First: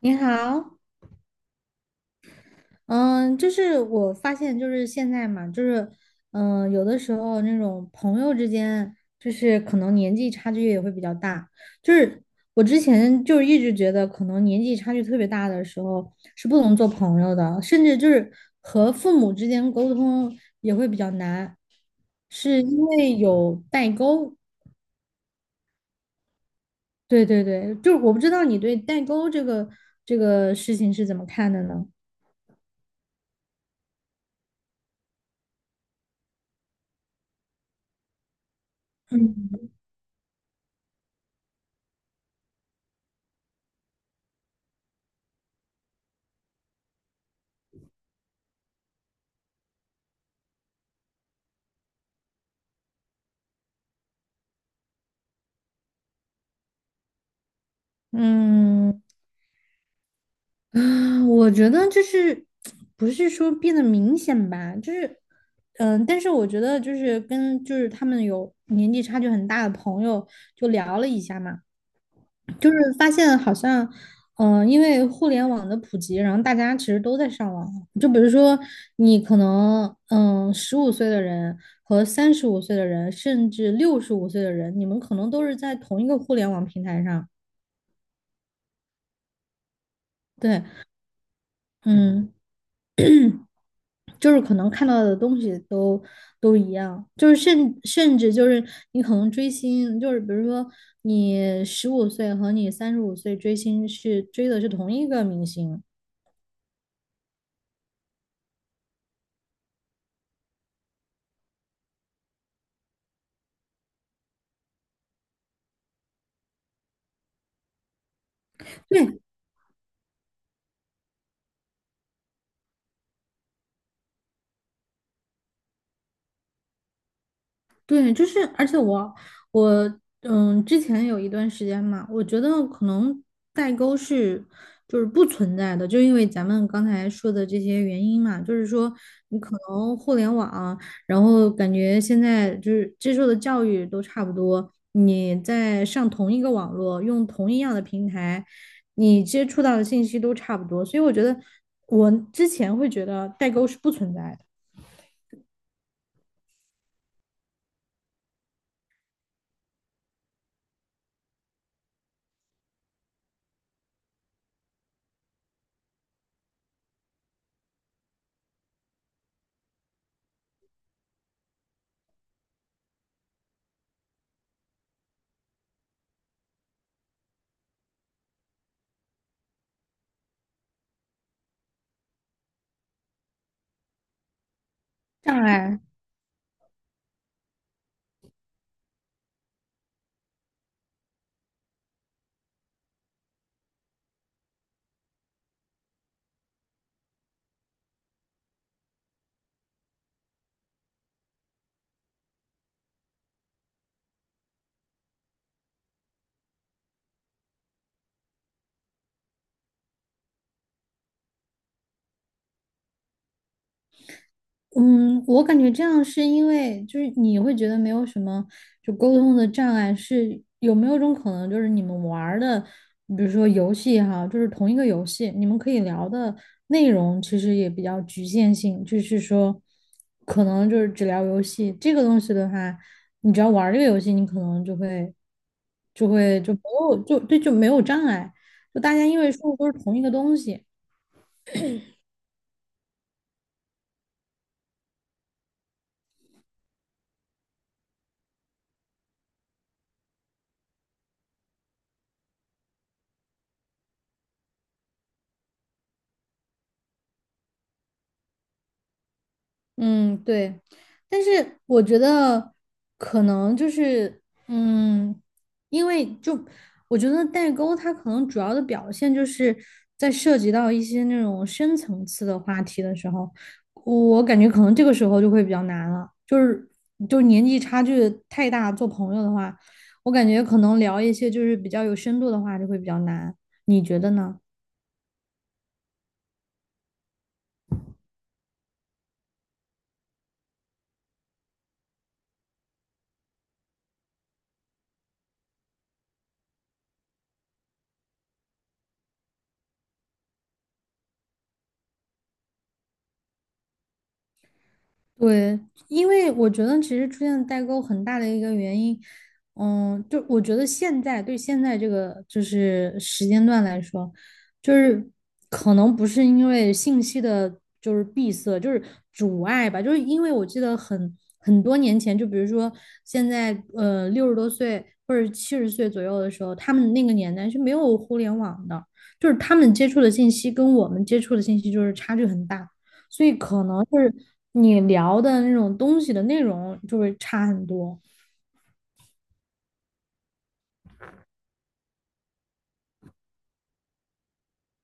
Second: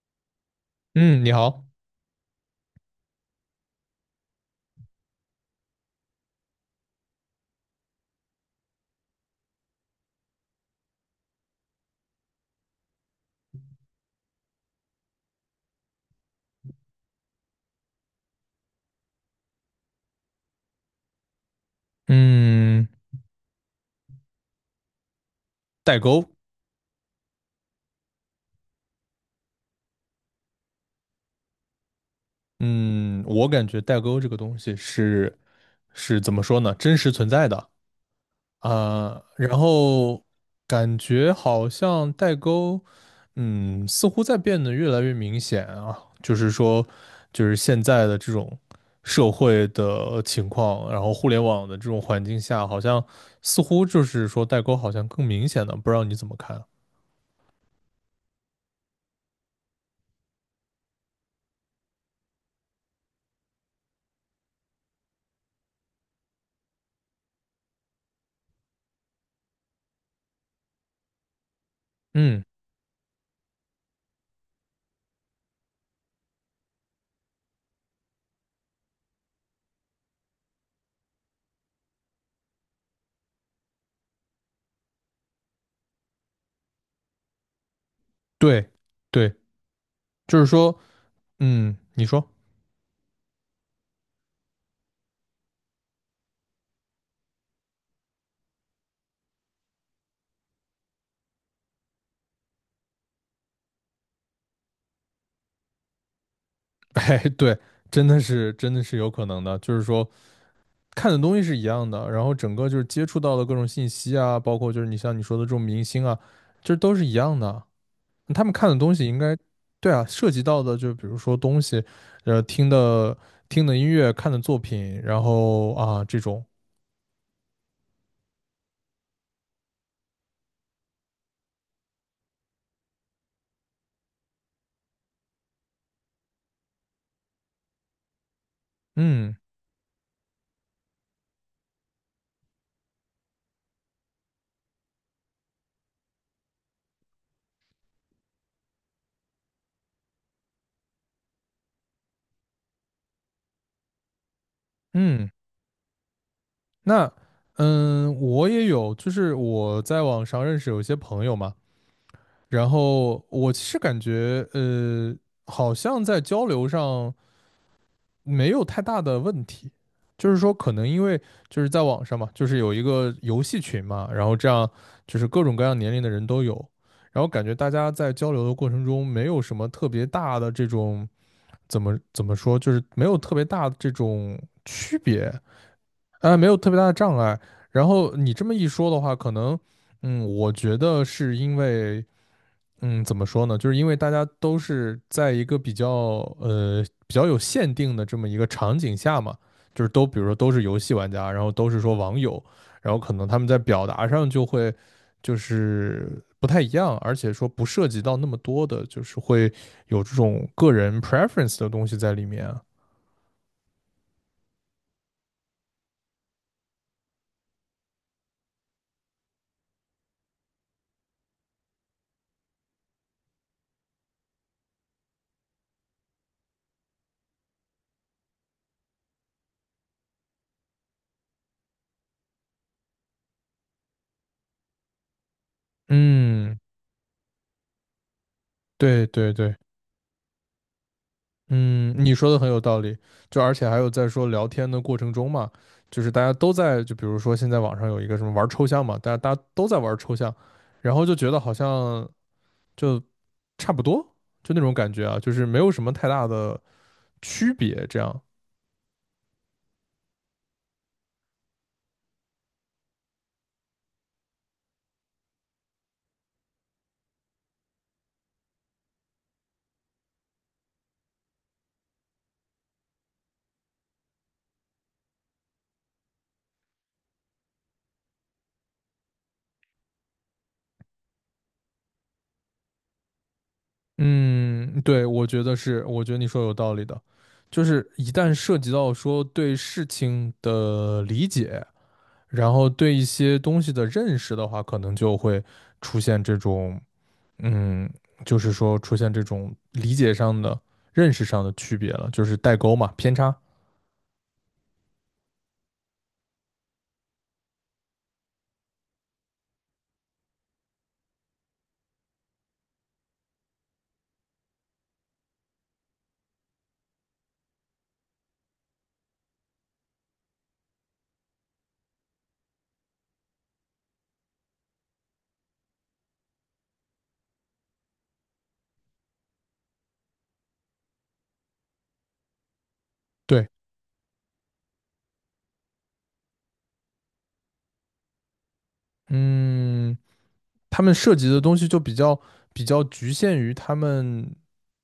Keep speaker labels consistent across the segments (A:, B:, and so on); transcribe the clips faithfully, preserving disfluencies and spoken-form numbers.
A: 你好。
B: 嗯，你好。
A: 嗯，就是我发现，就是现在嘛，就是，嗯，有的时候那种朋友之间，就是可能年纪差距也会比较大。就是我之前就是一直觉得，可能年纪差距特别大的时候是不能做朋友的，甚至就是和父母之间沟通也会比较难，是因
B: 嗯，
A: 为有代沟。
B: 代沟。
A: 对对对，就是我不知道你对代沟这个这个事情是怎么看的呢？
B: 嗯，我感觉代沟这个东西是是怎么说呢？真实存在的啊。然
A: 嗯
B: 后感觉好像代沟，嗯，似乎在变得越来越明显啊。就是说，就是现在的这种社会的情况，然后互联网的这种环境下，好像似乎就是说代沟好像更明显了，不知道你怎么看啊？
A: 嗯。嗯，我觉得就是不是说变得明显吧，就是嗯，但是我觉得就是跟就是他们有年纪差距很大的朋友就聊了一下嘛，
B: 嗯，
A: 就是发现好像嗯，呃因为互联网的普及，然后大家其实都在上网，就比如说你可能嗯十五岁的人和三十五岁的人，甚至六十五岁的人，你们可能都是在同一个互联网平台上。
B: 对，对，就是
A: 对。
B: 说，嗯，你说。
A: 嗯，就是可能看到的东西都都一样，就是甚甚至就是你可能追星，就是比如说你十五岁和你三十五岁追星是追的是同一个明星。
B: 哎，对，真的是真的是有可能的。就是说看的东西是一样的，然后整个就是接触到的各种信息啊，包括就是你像你说的这种明星啊，这都是一样的。他们看的东西应
A: 对，
B: 该，对啊，涉及到的就比如说东西，呃，听的听的音乐，看的作品，然后啊这种，
A: 对，就是，而且我我嗯，之前有一段时间嘛，我觉得可能代沟是就是不存在的，就因为咱们刚才说的这些原因嘛，就是说
B: 嗯。
A: 你可能互联网，然后感觉现在就是接受的教育都差不多，你在上同一个网络，用同一样的平台，你接触到的信息都差不多，所以我觉得我之前会觉得代沟是不存在的。
B: 嗯，那嗯，我也有，就是我在网上认识有一些朋友嘛。然后我其实感觉呃，好像在交流上没有太大的问题。就是说，可能因为就是在网上嘛，就是有一个游戏群嘛，然后这样就是各种各样年龄的人都有，然后感觉大家在交流的过程中，没有什么特别大的这种怎么怎么说，就是没有特别大的这种区别，
A: 障碍。
B: 啊，没有特别大的障碍。然后你这么一说的话，可能，嗯，我觉得是因为嗯，怎么说呢？就是因为大家都是在一个比较呃比较有限定的这么一个场景下嘛，就是都比如说都是游戏玩家，然后都是说网友，然后可能他们在表达上就会就是不太一样，而且说不涉及到那么多的，就是会有这种个人 preference 的东西在里面啊。
A: 嗯，我感觉这样是因为就是你会觉得没有什么就沟通的障碍，是有没有一种可能就是你们玩儿的，比如说游戏哈，就是同一个游戏，你们可以聊的内容其实也比较局限性，就是说可能就是只聊游戏这个东西的话，你只要玩儿这个游戏，你可能就会就会就
B: 嗯，
A: 没有就对就没有障碍，就大家
B: 对
A: 因为
B: 对
A: 说
B: 对。
A: 的都是同一个东西。
B: 嗯，你说的很有道理。就而且还有在说聊天的过程中嘛，就是大家都在，就比如说现在网上有一个什么玩抽象嘛，大家大家都在玩抽象，然后就觉得好像就差不多，就那种感觉啊，就是没有什么太大的区别，这样。
A: 嗯，对，但是我觉得可能就是，嗯，因为就我觉得代沟它可能主要的表现就是在涉及到一些那种深层次的话题的时候，我感觉可能这个时候就会比较难了，就是就是年纪差距太大，做朋友的话，我感觉可能聊一些就是比较有深度的话就会比较难，你觉得呢？
B: 嗯，对，我觉得是，我觉得你说有道理的。就是一旦涉及到说对事情的理解，然后对一些东西的认识的话，可能就会出现这种。嗯，就是说出现这种理解上的、认识上的区别了，就是代沟嘛，偏差。
A: 对，因为我觉得其实出现代沟很大的一个原因，嗯，就我觉得现在对现在这个就是时间段来说，就是可能不是因为信息的就是闭塞，就是阻碍吧，就是因为我记得很很多年前，就比如说现在呃六十多岁或者七十岁左右的时候，他们那个年代是没有互联网的，就是他们接触的信息跟我们接触的信息就是差距很大。所以
B: 对。
A: 可能是你聊的那种东西的内容就会差很多。
B: 嗯，他们涉及的东西就比较比较局限于他们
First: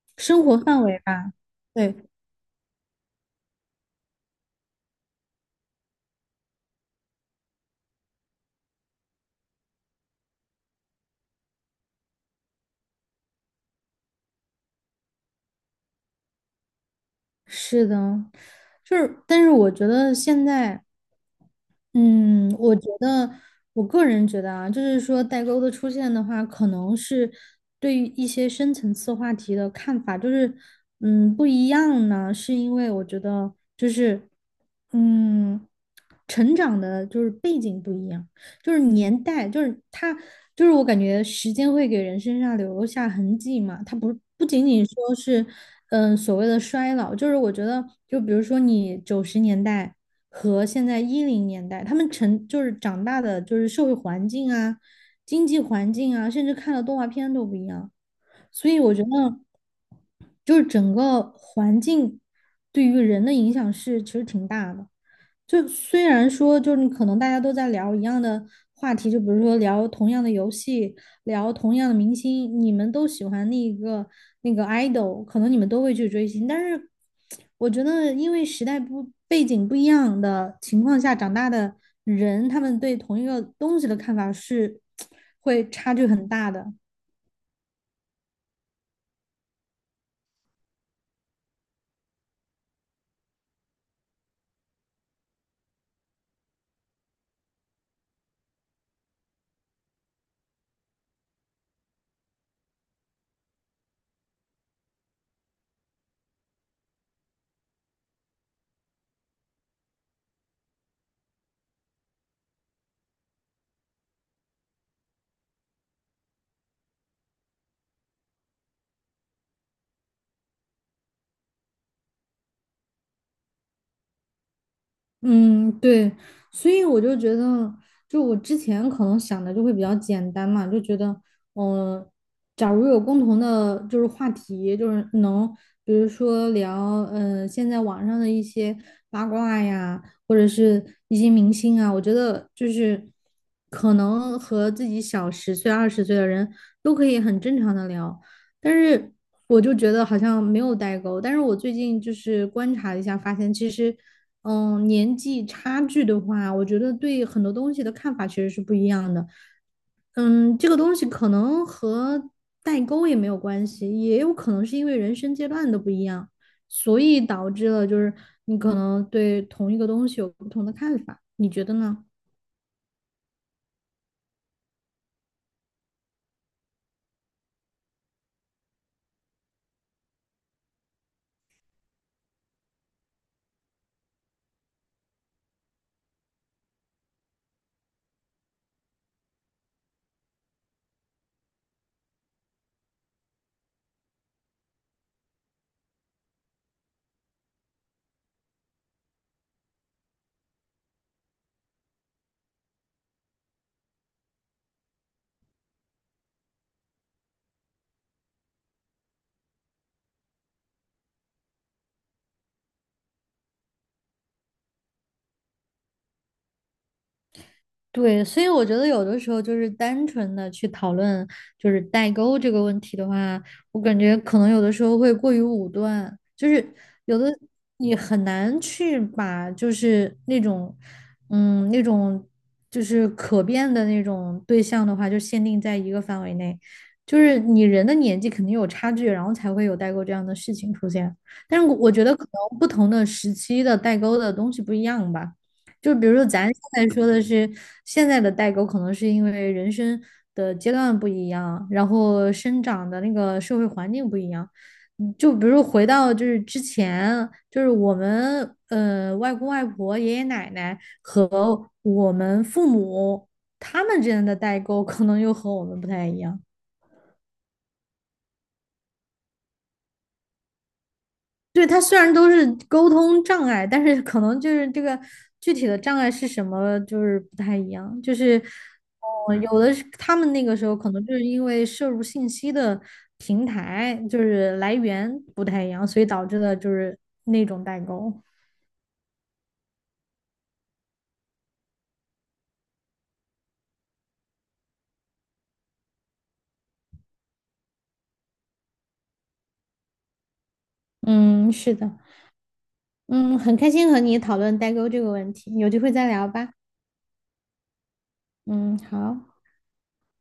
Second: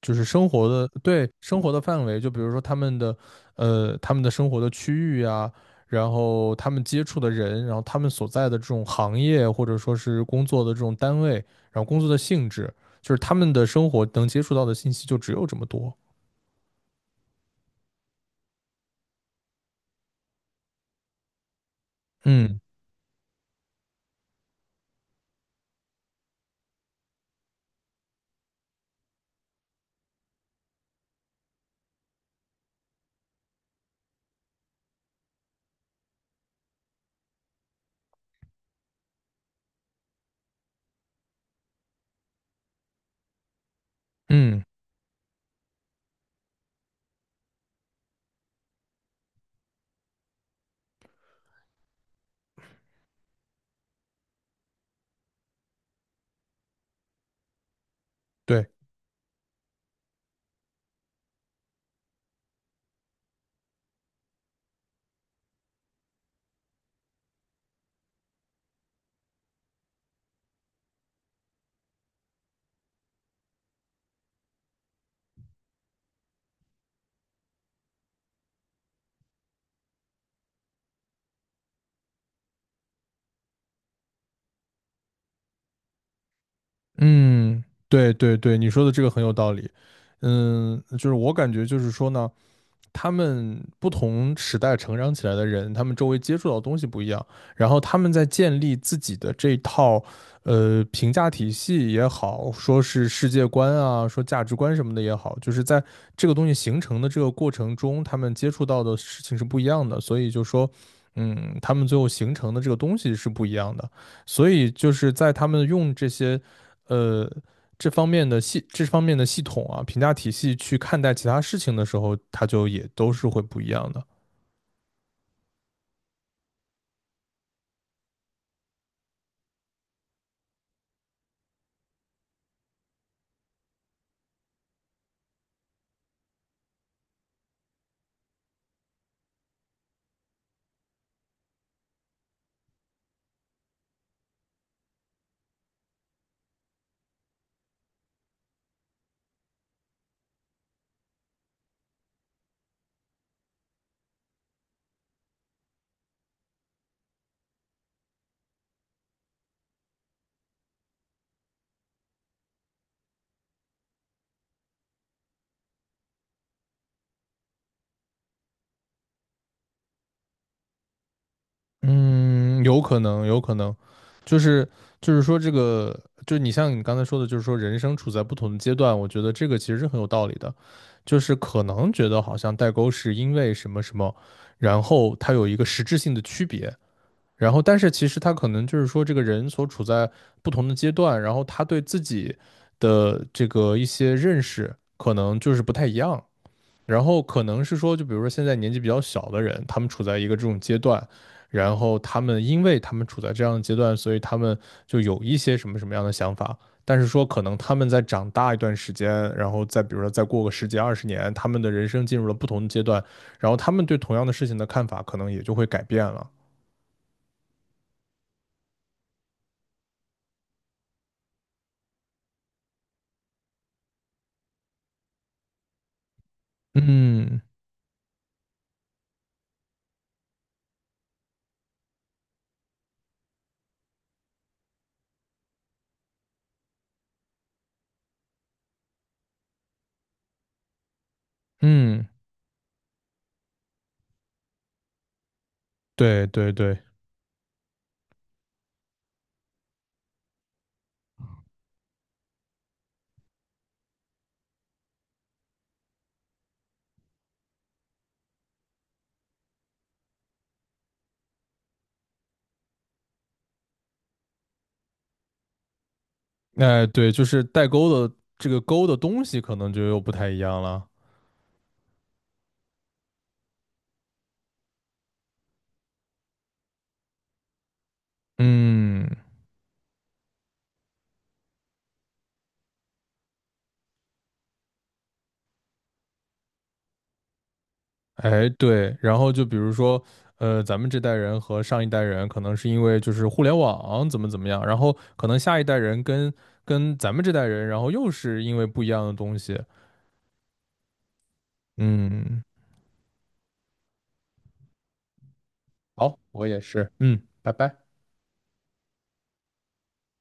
B: 就是
A: 生
B: 生
A: 活
B: 活
A: 范
B: 的，
A: 围
B: 对，
A: 吧。
B: 生活的范
A: 对，
B: 围。就比如说他们的呃他们的生活的区域啊，然后他们接触的人，然后他们所在的这种行业或者说是工作的这种单位，然后工作的性质，就是他们的生活能接触到的信息就只有这么多。
A: 是的，就是，但是我觉得现在嗯，
B: 嗯。
A: 我觉得，我个人觉得啊，就是说代沟的出现的话，可能是对于一些深层次话题的看法，就是嗯不一样呢，是因为我觉得就是嗯成长的就是背景不一样，就是年代，就是它就是我感觉时间会给人身上留下痕迹嘛，它不不
B: 嗯，
A: 仅仅说是嗯所谓的衰老，就是我觉得就比如说你九十年代。和现在一零年代，他们成就是长大的，就是社会环境啊、经济环境啊，甚至看的动画片都不一样。
B: 对。
A: 所以我觉得就是整个环境对于人的影响是其实挺大的。就虽然说，就是你可能大家都在聊一样的话题，就比如说聊同样的游戏，聊同样的明星，你们都喜欢那个那个 idol，可能你们都会去追星，但是我觉得，因为时代不背景不一样的情况下长大的人，他们对同一个东西的看法是 会差距很大的。
B: 嗯，对对对，你说的这个很有道理。嗯，就是我感觉就是说呢，他们不同时代成长起来的人，他们周围接触到的东西不一样，然后他们在建立自己的这套呃评价体系也好，说是世界观啊，说价值观什么的也好，就是在这个东西形成的这个过程中，他们接触到的事情是不一样的，所以就说。嗯，他们最后形成的这个东西是不一样的，所以就是在他们用这些，呃，这方面的系这方面的系统啊，评价体系去看待其他事情的时候，它就也都是会不一样的。
A: 嗯，对，所以我就觉得，就我之前可能想的就会比较简单嘛，就觉得，嗯、假如有共同的，就是话题，就是能，比如说聊，嗯、现在网上的一些八卦呀，或者是一些明星啊，我觉得就是可能和自己小十岁、二十岁的人都可以很正常的聊，但是我就觉得好像没有代沟。但是我最近就是观察一下，发现其实。嗯，年纪差距的话，我觉得对很多东西的看法其实是不一样的。嗯，这个东西可能和代沟也没有关系，也有可能是因为人生阶段的不一样，所以导致了就是你可能对同一个东西有不同的看法。你觉得呢？
B: 嗯，有可能，有可能。就是就是说这个，就是你像你刚才说的，就是说人生处在不同的阶段，我觉得这个其实是很有道理的。就是可能觉得好像代沟是因为什么什么，然后它有一个实质性的区别，然后，但是其实他可能就是说，这个人所处在不同的阶段，然后他对自己的这个一些认识，可能就是不太一样。然后可能是说，就比如说现在年纪比较小的人，他们处在一个这种阶段，然后他们因为他们处在这样的阶段，所以他们就有一些什么什么样的想法。但是说，可能他们在长大一段时间，然后再比如说再过个十几二十年，他们的人生进入了不同的阶段，然后他们对同样的事情的看法可能也就会改变了。
A: 对，所以我觉得有的时候就是单纯的去讨论就是代沟这个问题的话，我感觉可能有的时候会过于武断，就是有的
B: 嗯。
A: 你很难去把就是那种嗯那种就是可变的那种对象的话，就限定在一个范围内，就是你人的年纪肯定有差距，然后才会有代沟这样的事情出现。但是我我觉
B: 嗯，
A: 得可能不同的时期的代沟的东西不一样吧。就比如说
B: 对
A: 咱
B: 对对，
A: 现在说的是现在的代沟，可能是因为人生的阶段不一样，然后生长的那个社会环境不一样。嗯就比如回到就是之前，就是我们呃外公外婆、爷爷奶奶和我们父母他们之间的代沟，可能又和我们不太一样。
B: 哎、对，就是代沟的这个沟的东西可能就又不太一样了。
A: 对，他虽然都是沟通障碍，但是可能就是这个具体的障碍是什么，就是不太一样。就是，
B: 嗯，
A: 哦，有的是他们那个时候可能就是因为摄入信息的平台就是来源不太一样，所以导致的就是那种代沟。
B: 哎，对，然后就比如说，呃，咱们这代人和上一代人可能是因为就是互联网怎么怎么样，然后可能下一代人跟跟咱们这代人，然后又是因为不一样的东西。
A: 嗯，是的，
B: 嗯，
A: 嗯，很开心和你讨论代沟这个问题，有机会再
B: 好，
A: 聊
B: 我
A: 吧。
B: 也是，嗯，拜拜。
A: 嗯，好。